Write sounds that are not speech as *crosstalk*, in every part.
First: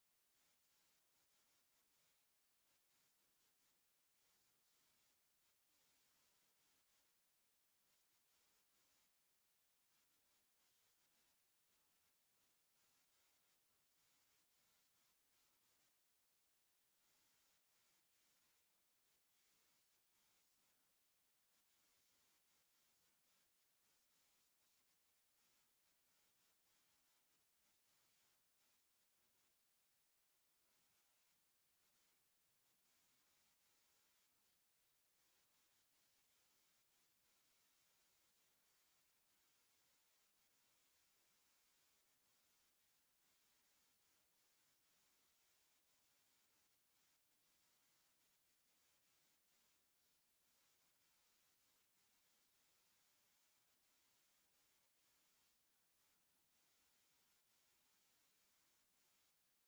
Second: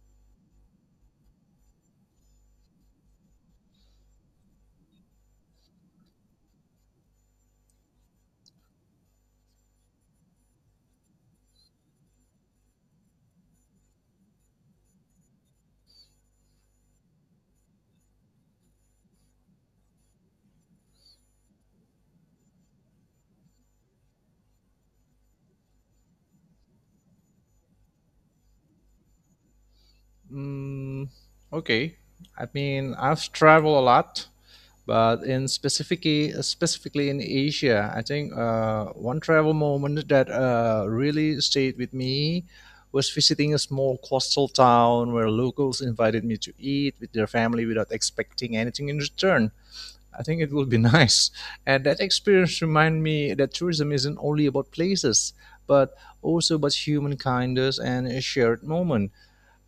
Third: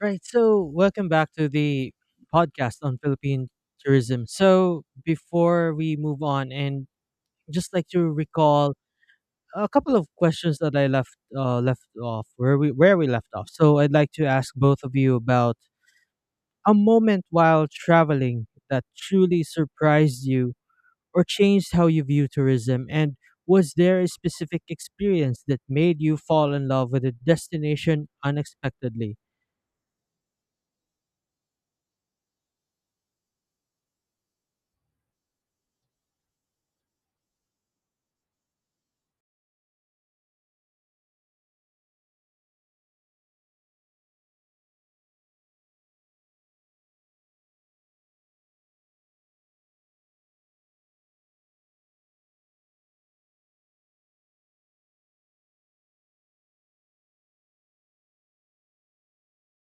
Right. So, welcome back to the podcast on Philippine tourism. So, before we move on, and just like to recall a couple of questions that I left off where we left off. So, I'd like to ask both of you about a moment while traveling that truly surprised you or changed how you view tourism, and was there a specific experience that made you fall in love with a destination unexpectedly? Mm, okay. I mean, I've traveled a lot, but in specifically specifically in Asia, I think one travel moment that really stayed with me was visiting a small coastal town where locals invited me to eat with their family without expecting anything in return. I think it would be *laughs* nice. And that experience reminded me that tourism isn't only about places, but also about human kindness and a shared moment.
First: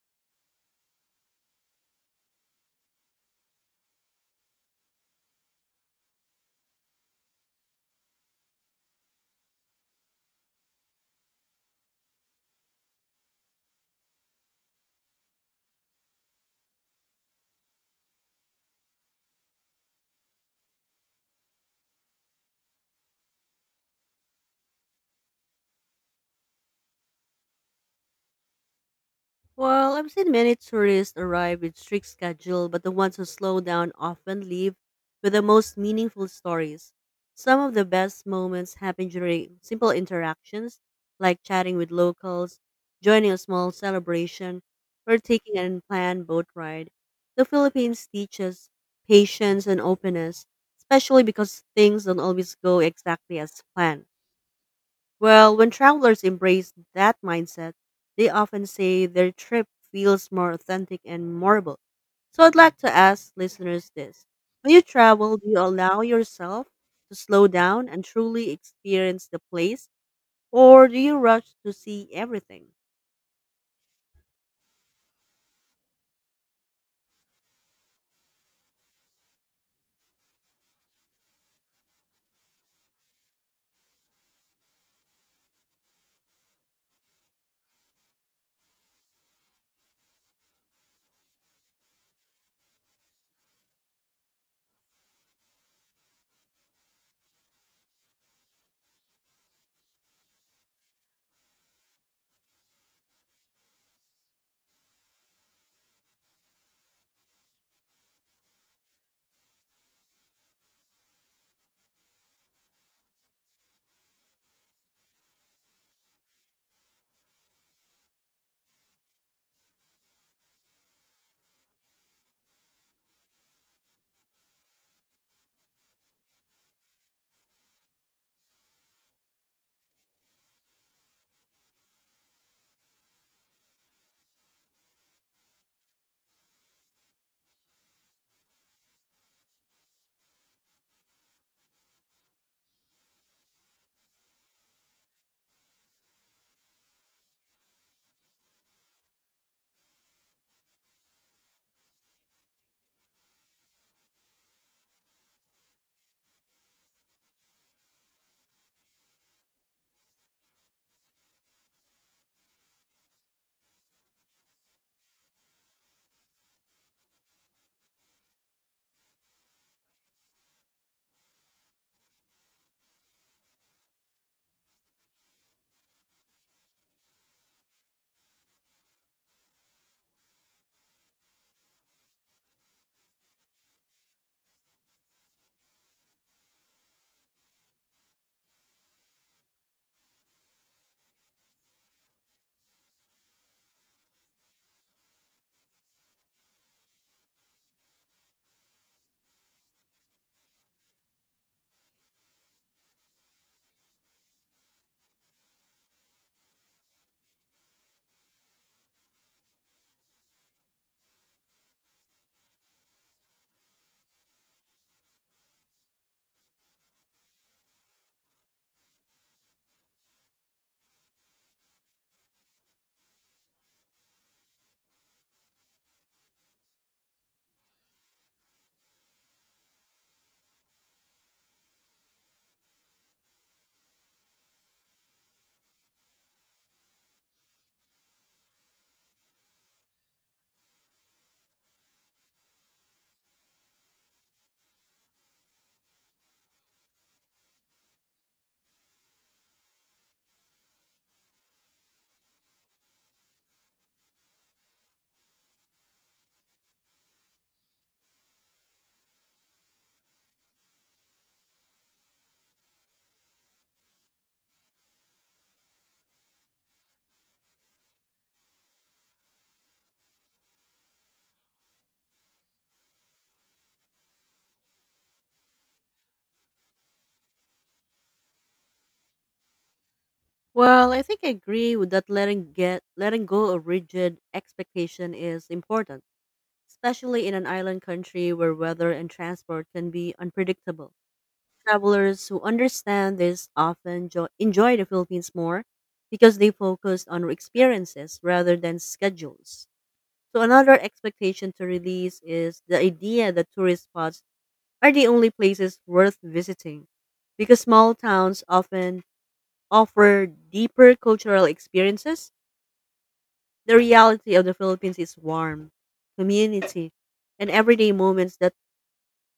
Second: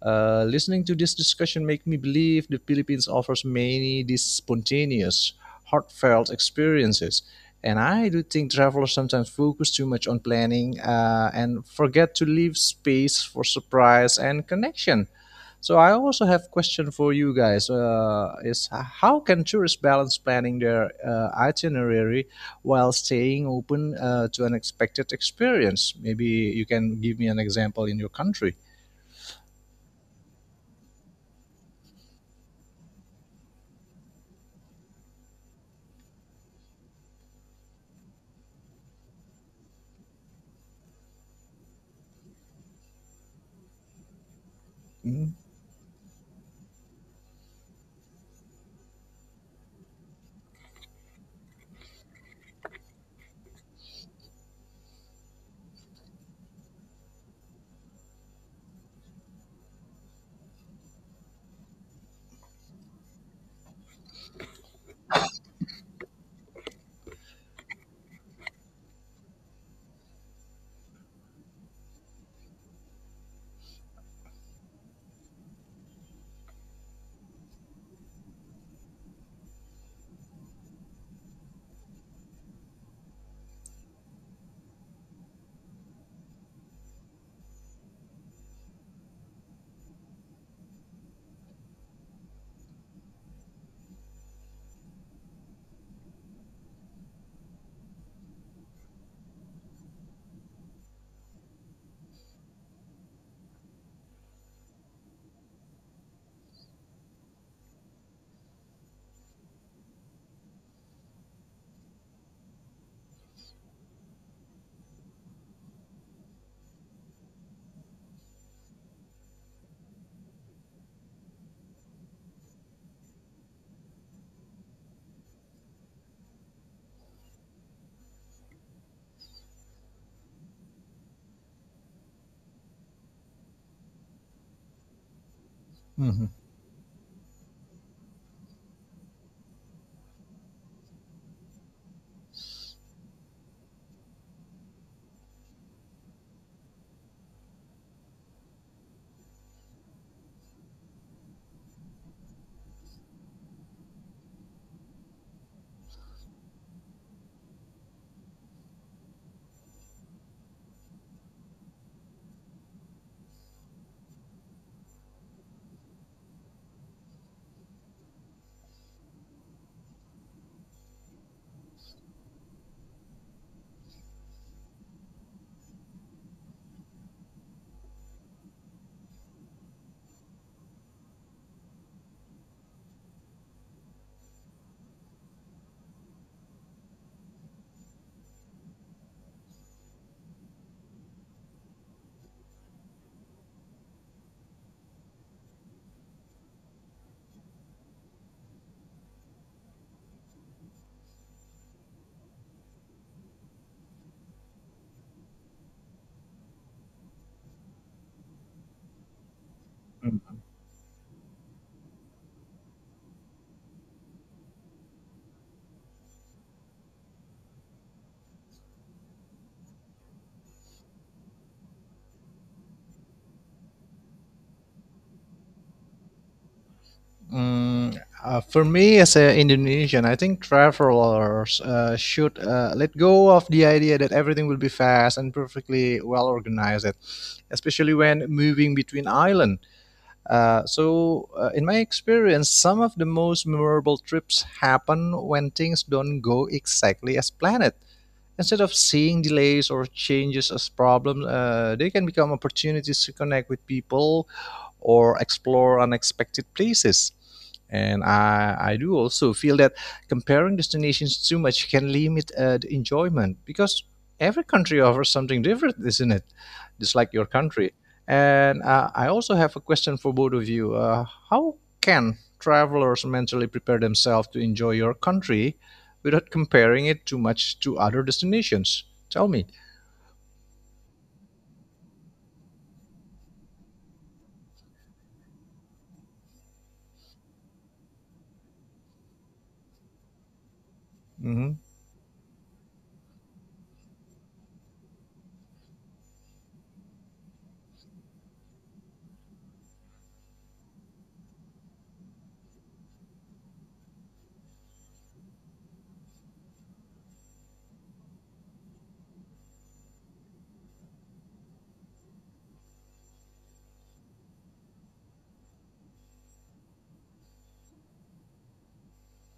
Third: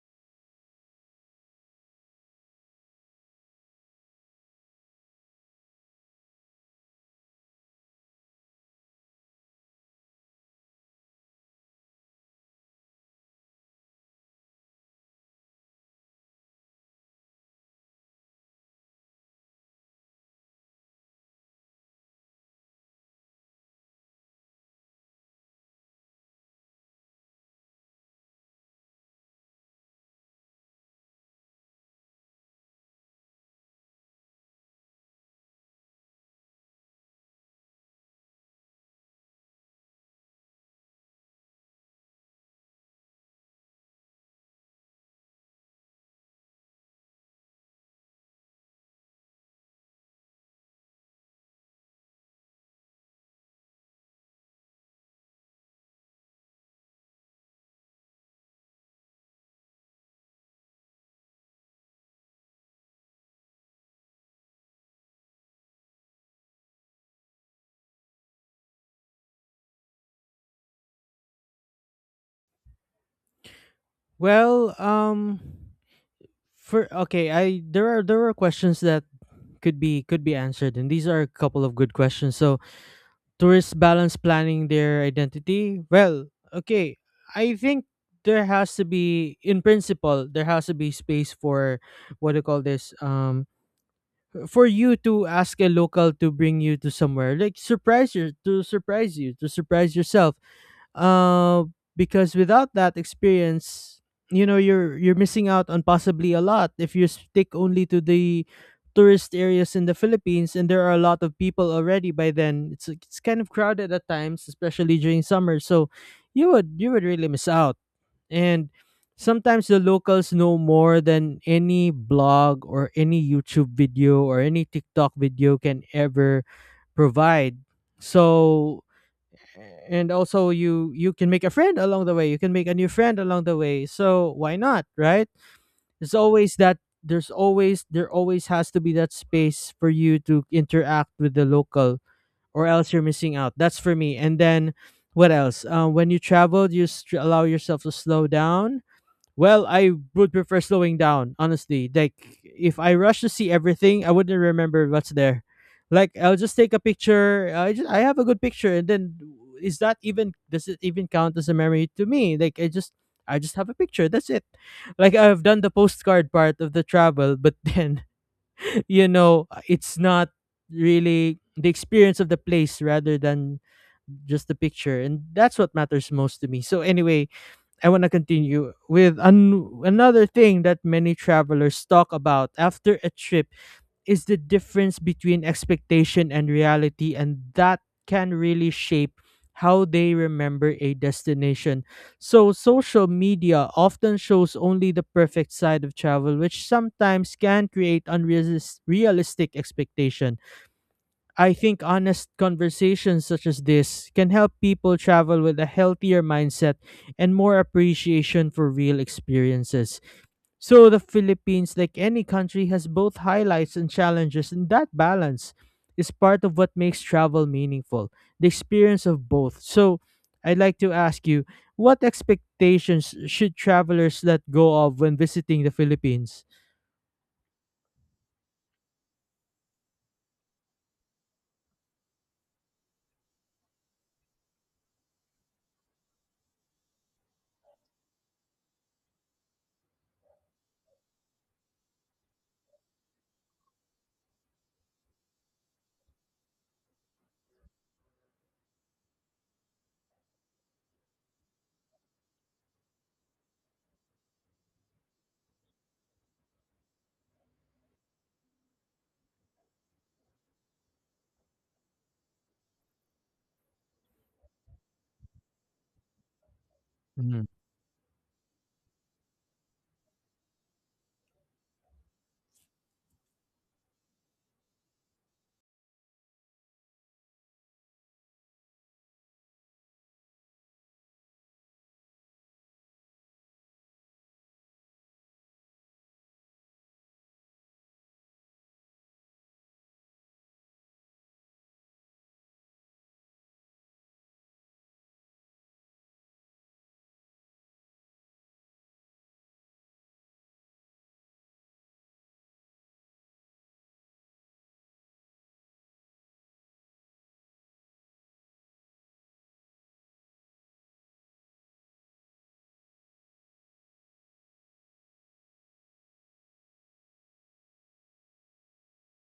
Listening to this discussion make me believe the Philippines offers many these spontaneous, heartfelt experiences. And I do think travelers sometimes focus too much on planning and forget to leave space for surprise and connection. So I also have question for you guys: Is how can tourists balance planning their itinerary while staying open to unexpected experience? Maybe you can give me an example in your country. Well, I've seen many tourists arrive with strict schedule, but the ones who slow down often leave with the most meaningful stories. Some of the best moments happen during simple interactions, like chatting with locals, joining a small celebration, or Mm. taking an unplanned boat ride. The Philippines teaches patience and openness, especially because things don't always go exactly as planned. Well, when travelers embrace that mindset, they often say their trip feels more authentic and memorable. So I'd like to ask listeners this. When you travel, do you allow yourself to slow down and truly experience the place, or do you rush to see everything? Well, For okay, I there are questions that could be answered, and these are a couple of good questions. So tourists balance planning their identity. Well, okay, I think there has to be, in principle, there has to be space for what do you call this for you to ask a local to bring you to somewhere like surprise yourself, uh, because without that experience, you know, you're missing out on possibly a lot if you stick only to the tourist areas in the Philippines, and there are a lot of people already by then. It's kind of crowded at times, especially during summer. So you would really miss out. And sometimes the locals know more than any blog or any YouTube video or any TikTok video can ever provide. So and also you can make a friend along the way. You can make a new friend along the way, so why not, right? There's Mhm. always that, there's always, there always has to be that space for you to interact with the local, or else you're missing out. That's for me. And then what else, when you travel, you allow yourself to slow down. Well, I would prefer slowing down, honestly. Like, if I rush to see everything, I wouldn't remember what's there. Like, I'll just take a picture. I just, I have a good picture, and then is that even, does it even count as a memory to me? Like, I just, I just have a picture. That's it. Like, I've done the postcard part of the travel, but then *laughs* you know, it's not really the experience of the place rather than just the picture, and that's what matters most to me. So anyway, I want to continue with another thing that many travelers talk about after a trip is the difference between expectation and reality, and that can really shape how they remember a destination. So, social media often shows only the perfect side of travel, which sometimes can create unrealistic expectation. I think honest conversations such as this can help people travel with a healthier mindset and more appreciation for real experiences. Mm. So the Philippines, like any country, has both highlights and challenges, and that balance is part of what makes travel meaningful, the experience of both. So I'd like to ask you, what expectations should travelers let go of when visiting the Philippines? Mm, for me, as an Indonesian, I think travelers should let go of the idea that everything will be fast and perfectly well organized, especially when moving between islands. In my experience, some of the most memorable trips happen when things don't go exactly as planned. Instead of seeing delays or changes as problems, they can become opportunities to connect with people or explore unexpected places. And I do also feel that comparing destinations too much can limit the enjoyment because every country *laughs* offers something different, isn't it? Just like your Mhm. country. And I also have a question for both of you. How can travelers mentally prepare themselves to enjoy your country without comparing it too much to other destinations? Tell me. Well, I think I agree with that letting go of rigid expectation is important, especially in an island country where weather and transport can be unpredictable. Mm-hmm. Travelers who understand this often enjoy the Philippines more because they focus on experiences rather than schedules. So, another expectation to release is the idea that tourist spots are the only places worth visiting because small towns often offer deeper cultural experiences. The reality of the Philippines is warm, community, and everyday moments that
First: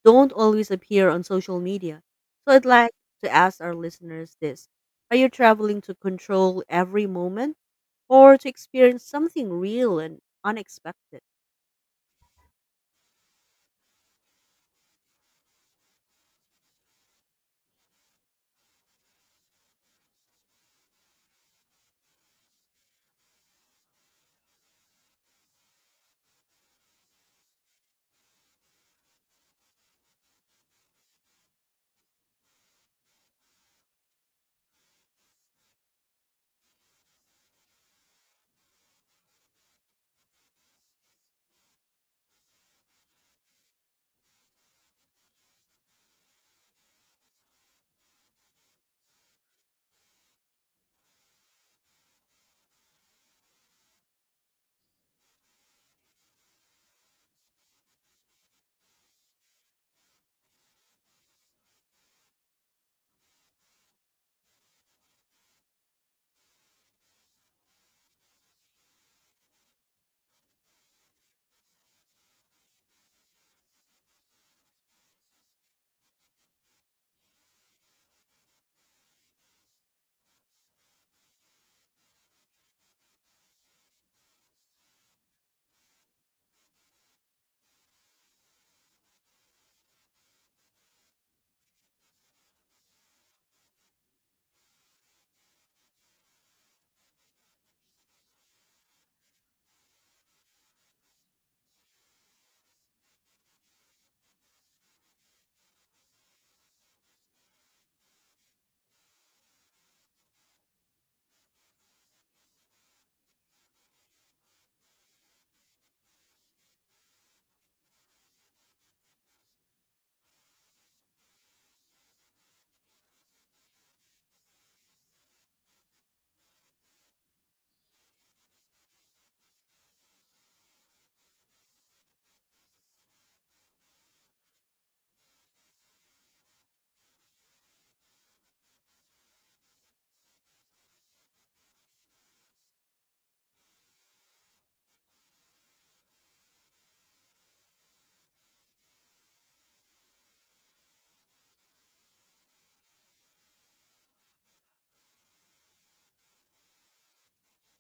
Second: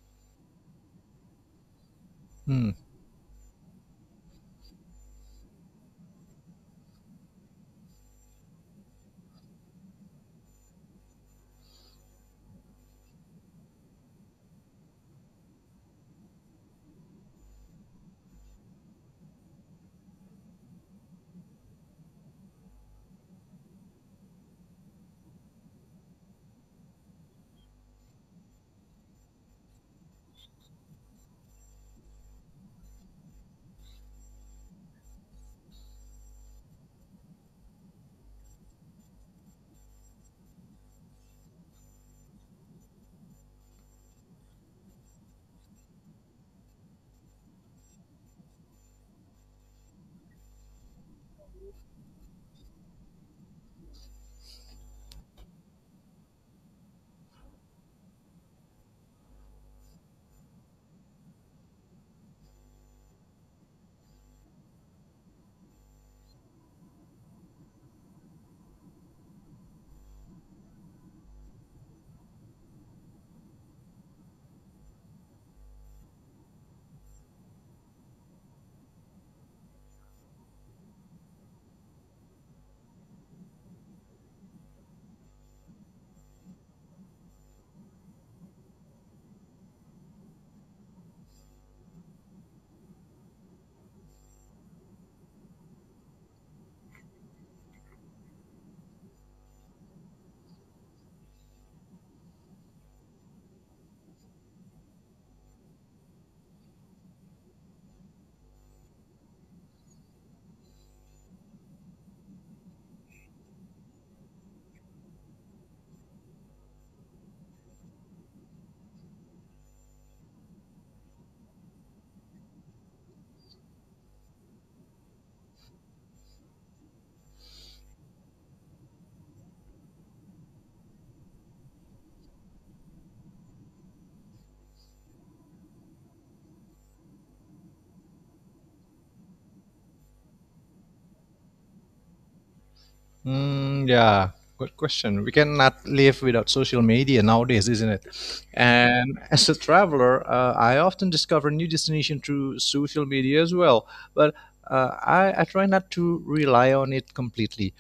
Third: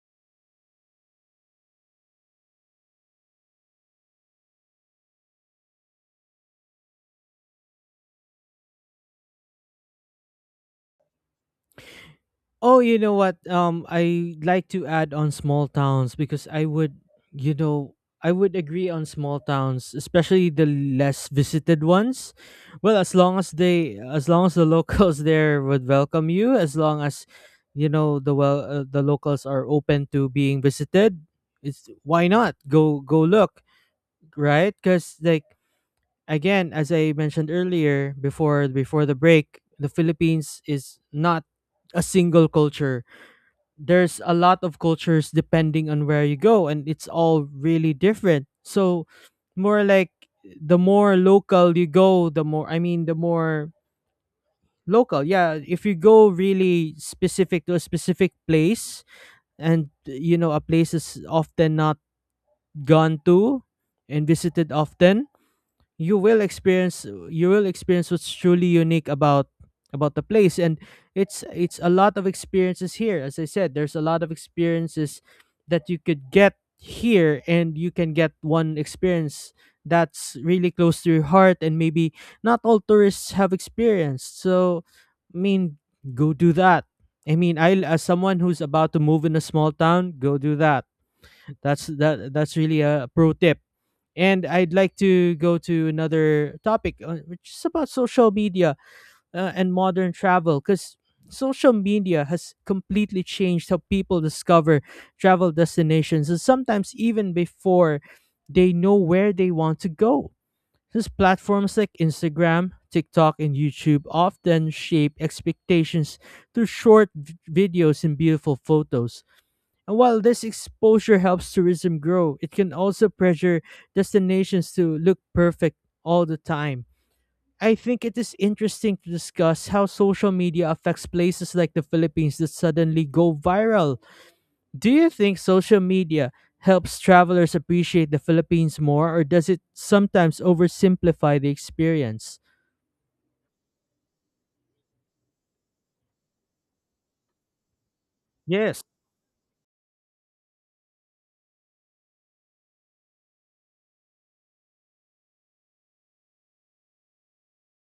don't always appear on social media. So I'd Mm, like to ask our listeners this. Are you traveling to control every moment or to experience something real and unexpected? Oh, you know what? I like to add on small towns because I would, you know, I would agree on small towns, especially the less visited ones. Well, as long as they, as long as the *laughs* locals there would welcome you, as long as, you know, the well, the locals are open to being visited, it's why not go go look, right? Because like again, as I mentioned earlier, before the break, the Philippines is not a single culture. There's a lot of cultures depending on where you go, and it's all really different. So more like, the more local you go, the more, I mean, the more local, yeah. If you go really specific to a specific place, and you know a place is often not gone to and visited often, you will experience what's truly unique about the place. And it's a lot of experiences here. As I said, there's a lot of experiences that you could get here, and you can get one experience that's really close to your heart and maybe not all tourists have experienced. So I mean, go do that. I mean, I, as someone who's about to move in a small town, go do that. That's really a pro tip. And I'd like to go to another topic, which is about social media and modern travel, because social media has completely changed how people discover travel destinations, and sometimes even before they know where they want to go. These platforms like Instagram, TikTok, and YouTube often shape expectations through short videos and beautiful photos. And while this exposure helps tourism grow, it can also pressure destinations to look perfect all the time. I think it is interesting to discuss how social media affects places like the Philippines that suddenly go viral. Do you think social media helps travelers appreciate the Philippines more, or does it sometimes oversimplify the experience? Yeah, good question. We cannot live without social media nowadays, isn't it? Yes. And as a traveler, I often discover new destination through social media as well. But I try not to rely on it completely.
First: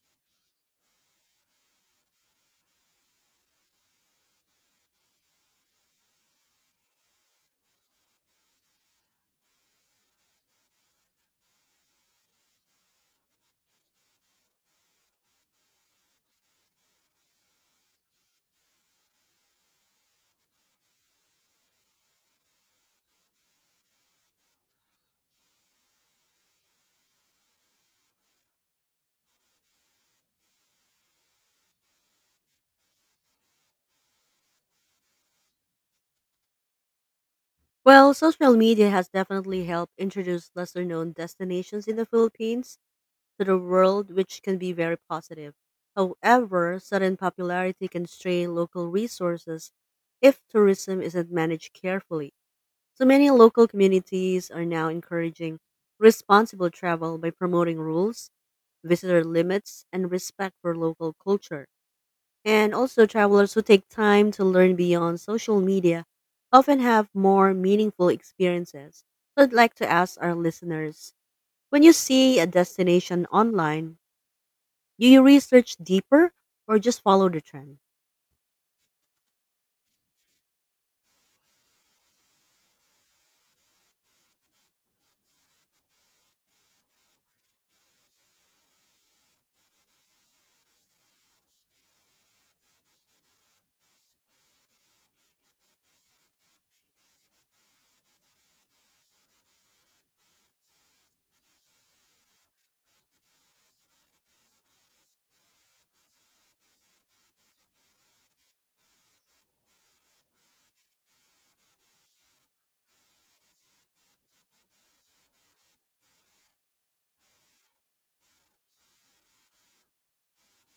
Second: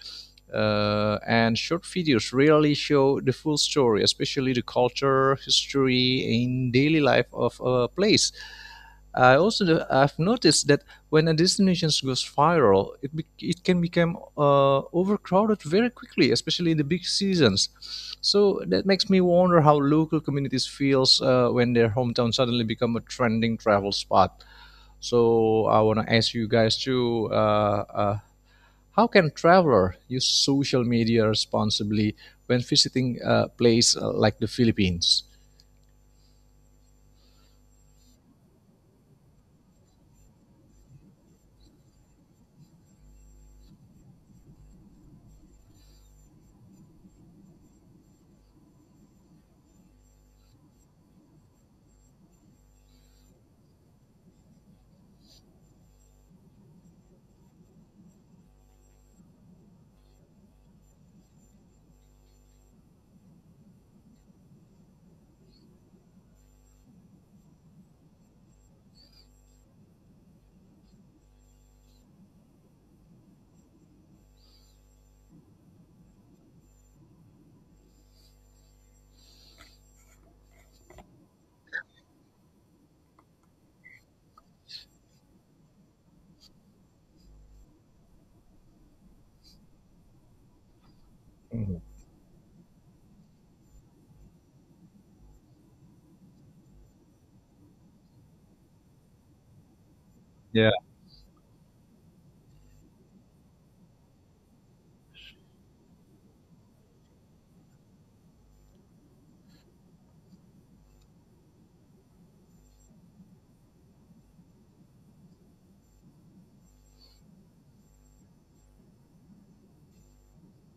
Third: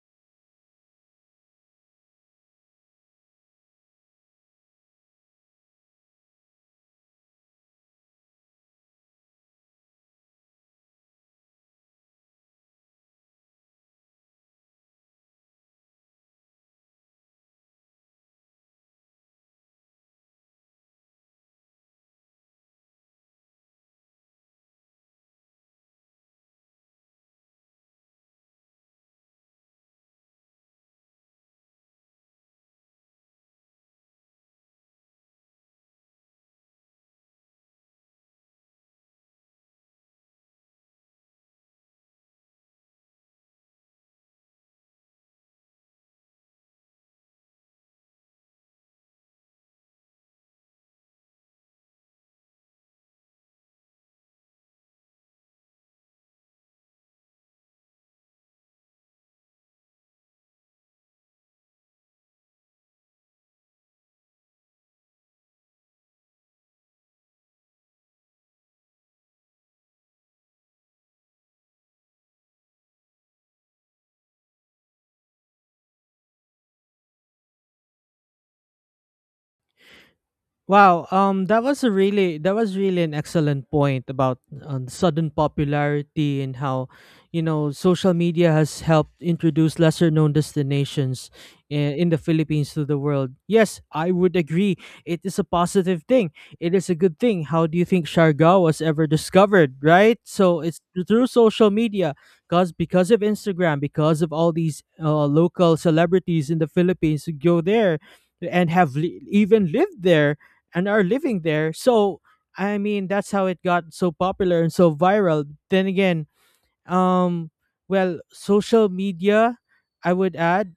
Uh, and short videos rarely show the full story, especially the culture, history, and daily life of a place. I also I've noticed that when a destination goes viral, it can become overcrowded very quickly, especially in the big seasons. So that makes me wonder how local communities feels when their hometown suddenly become a trending travel spot. So I want to ask you guys too. How can traveler use social media responsibly when visiting a place like the Philippines? Well, social media has definitely helped introduce lesser known destinations in the Philippines to the world, which can be very positive. However, sudden popularity can strain local resources if tourism isn't managed carefully. So many local communities are now encouraging responsible travel by promoting rules, visitor limits, and respect for local culture. And also, travelers who take time to learn beyond social media often have more meaningful experiences. So, I'd like to ask our listeners, when you see a destination online, do you research deeper or just follow the trend? Wow, that was a really, that was really an excellent point about sudden popularity and how, social media has helped introduce lesser known destinations Mhm. in the Philippines to the world. Yes, I would agree. It is a positive thing. It is a good thing. How do you think Siargao was ever discovered, right? So Yeah. it's through social media, cause because of Instagram, because of all these local celebrities in the Philippines who go there and have even lived there and are living there. So I mean, that's how it got so popular and so viral. Then again, um well, social media, I would add,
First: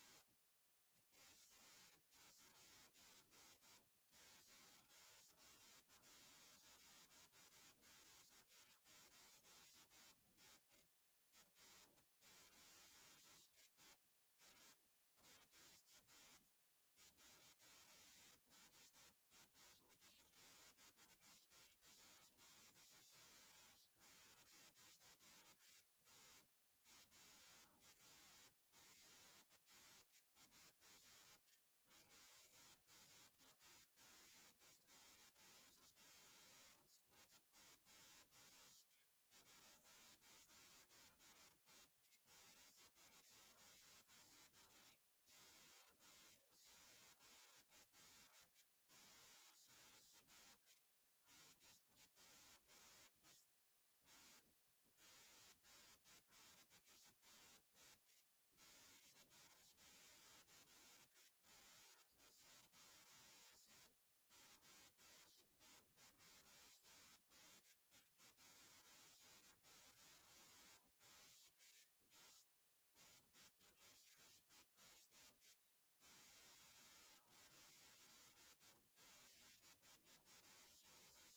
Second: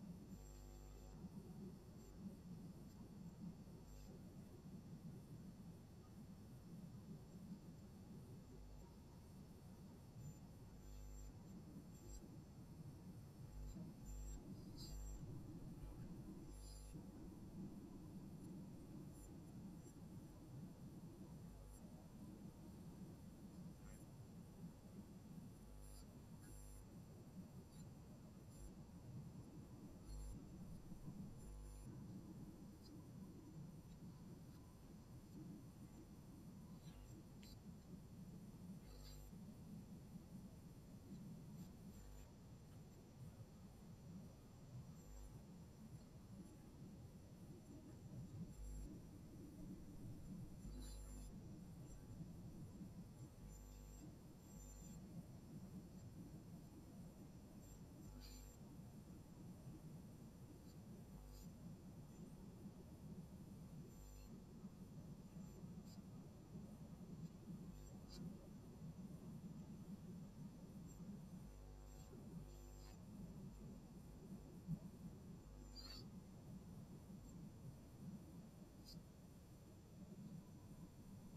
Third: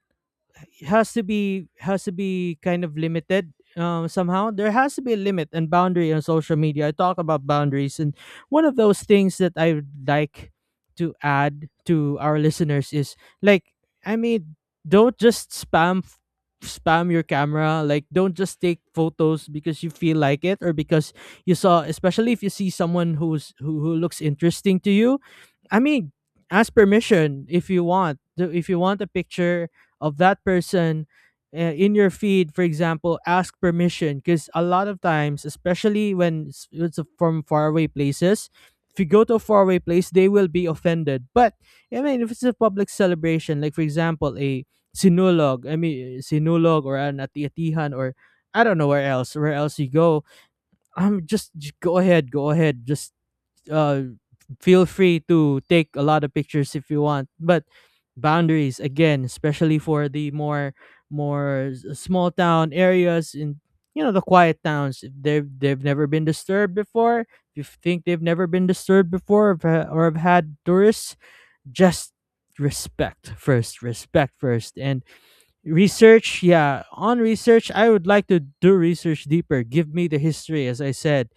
has to be kind of limited. Somehow, there has to be a limit and boundary on social media. I talk about boundaries, and one of those things that I would like to add to our listeners is, like, I mean, don't just spam f- spam your camera. Like, don't just take photos because you feel like it, or because you saw, especially if you see someone who looks interesting to you. I mean, ask permission if you want. If you want a picture of that person in your feed, for example, ask permission, because a lot of times, especially when it's from faraway places, if you go to a faraway place, they will be offended. But I mean, if it's a public celebration, like, for example, a sinulog, I mean, sinulog or an atiatihan, or I don't know where else, you go, just go ahead, go ahead just uh, feel free to take a lot of pictures if you want. But boundaries again, especially for the more, small town areas in, you know, the quiet towns. If they've never been disturbed before, if you think they've never been disturbed before, or have, or have had tourists, just respect first, respect first. And research, yeah, on research, I would like to do research deeper. Give me the history. As I said,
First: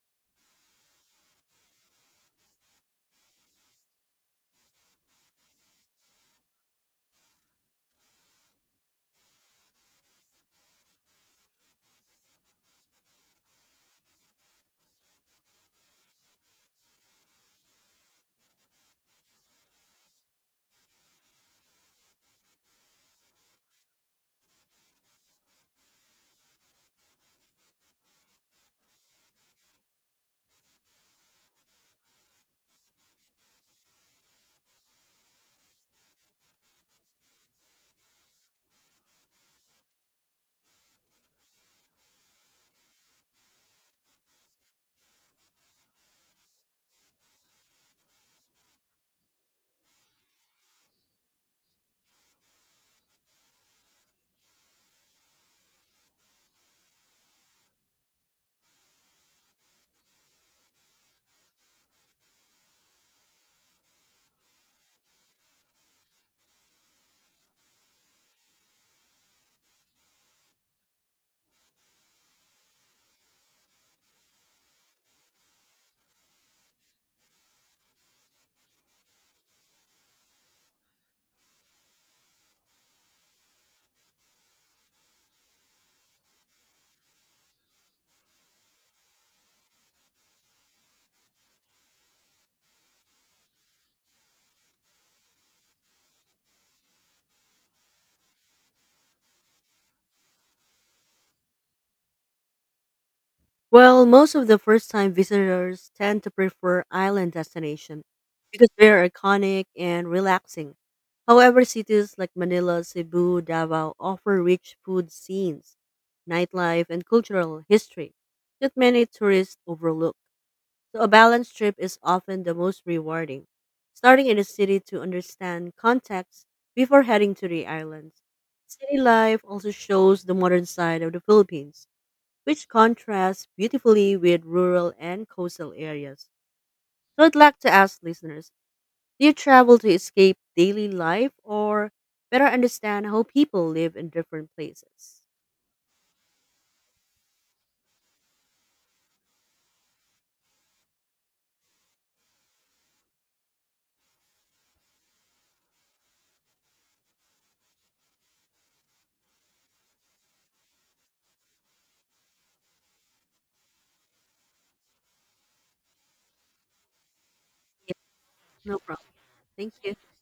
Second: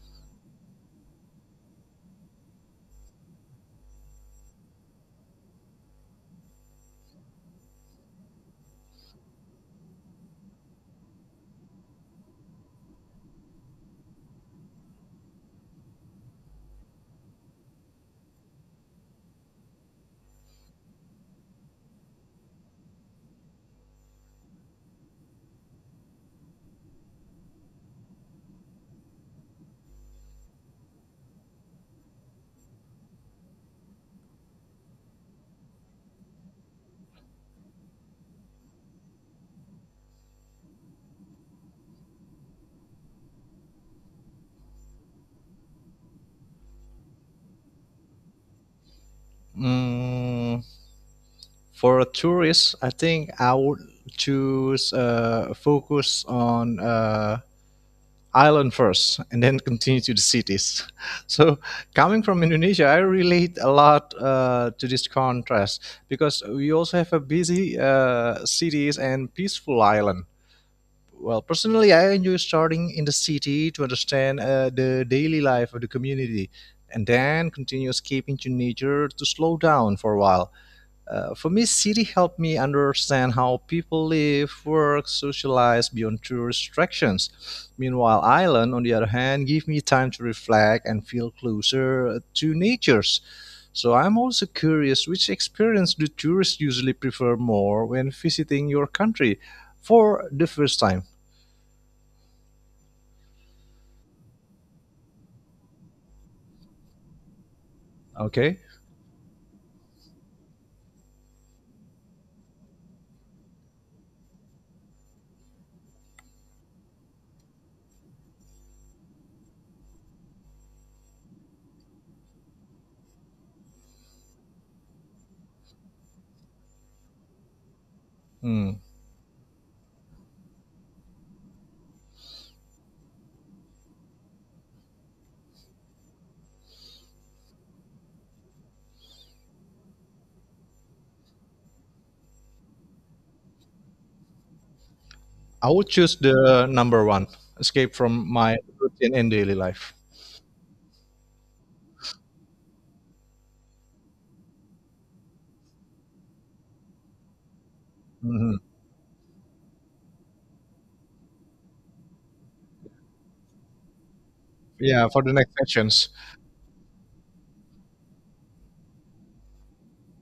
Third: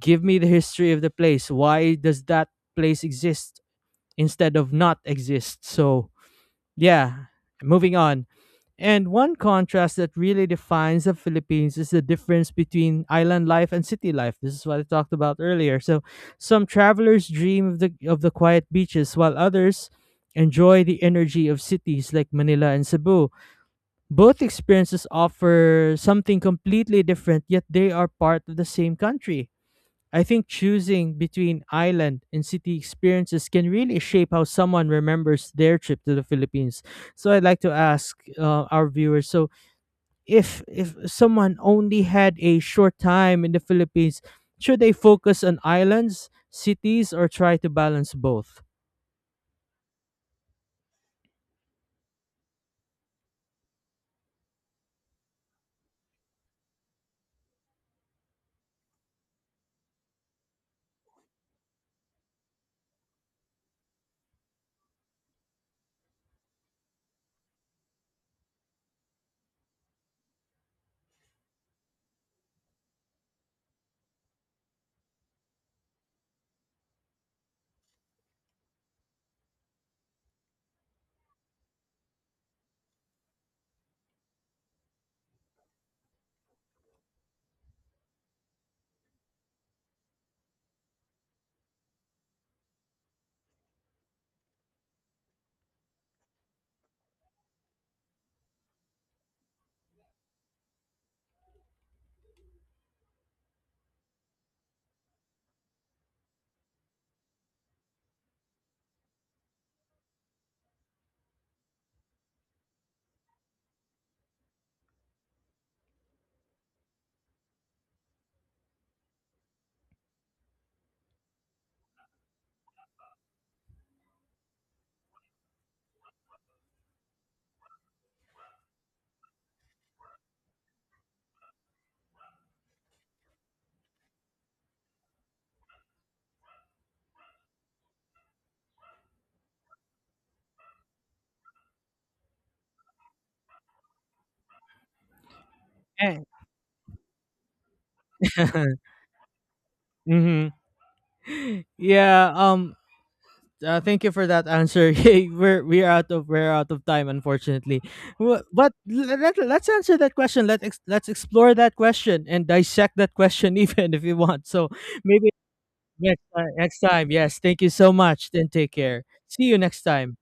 give me the history of the place. Why does that place exist instead of not exist? So yeah, moving on, and one contrast that really defines the Philippines is the difference between island life and city life. This is what I talked about earlier. So some travelers dream of the quiet beaches while others enjoy the energy of cities like Manila and Cebu. Both experiences offer something completely different, yet they are part of the same country. I think choosing between island and city experiences can really shape how someone remembers their trip to the Philippines. So I'd like to ask our viewers: so if someone only had a short time in the Philippines, should they focus on islands, cities, or try to balance both? Mm, for a tourist, I think I would choose focus on island first and then continue to the cities. *laughs* So, coming from Indonesia, I relate a lot to this contrast because we also have a busy cities and peaceful island. Well, personally, I enjoy starting in the city to understand the daily life of the community and then continue escaping to nature to slow down for a while. For me, city helped me understand how people live, work, socialize beyond true restrictions. Meanwhile, island, on the other hand, give me time to reflect and feel closer to natures. So I'm also curious which experience do tourists usually prefer more when visiting your country for the first time? Well, most of the first time visitors tend to prefer island destinations Okay. because they're iconic and relaxing. However, cities like Manila, Cebu, Davao offer rich food scenes, nightlife, and cultural history that many tourists overlook. So, a balanced trip is often the most rewarding, starting in a city to understand context before heading to the islands. Hmm. City life also shows the modern side of the Philippines which contrasts beautifully with rural and coastal areas. So I'd like to ask listeners, do you travel to escape daily life or better understand how people live in different places? I would choose And the number one, escape from my *laughs* routine and daily life. hmm. Yeah. Thank you for that answer. *laughs* Hey, we're out of time, unfortunately. Mhm. But let's answer that question. Let's explore that question and dissect that question *laughs* even if you want. So Yeah, for maybe the next sessions. next time, next time. Yes, thank you so much. Then take No care. problem. See you Thank next you. time.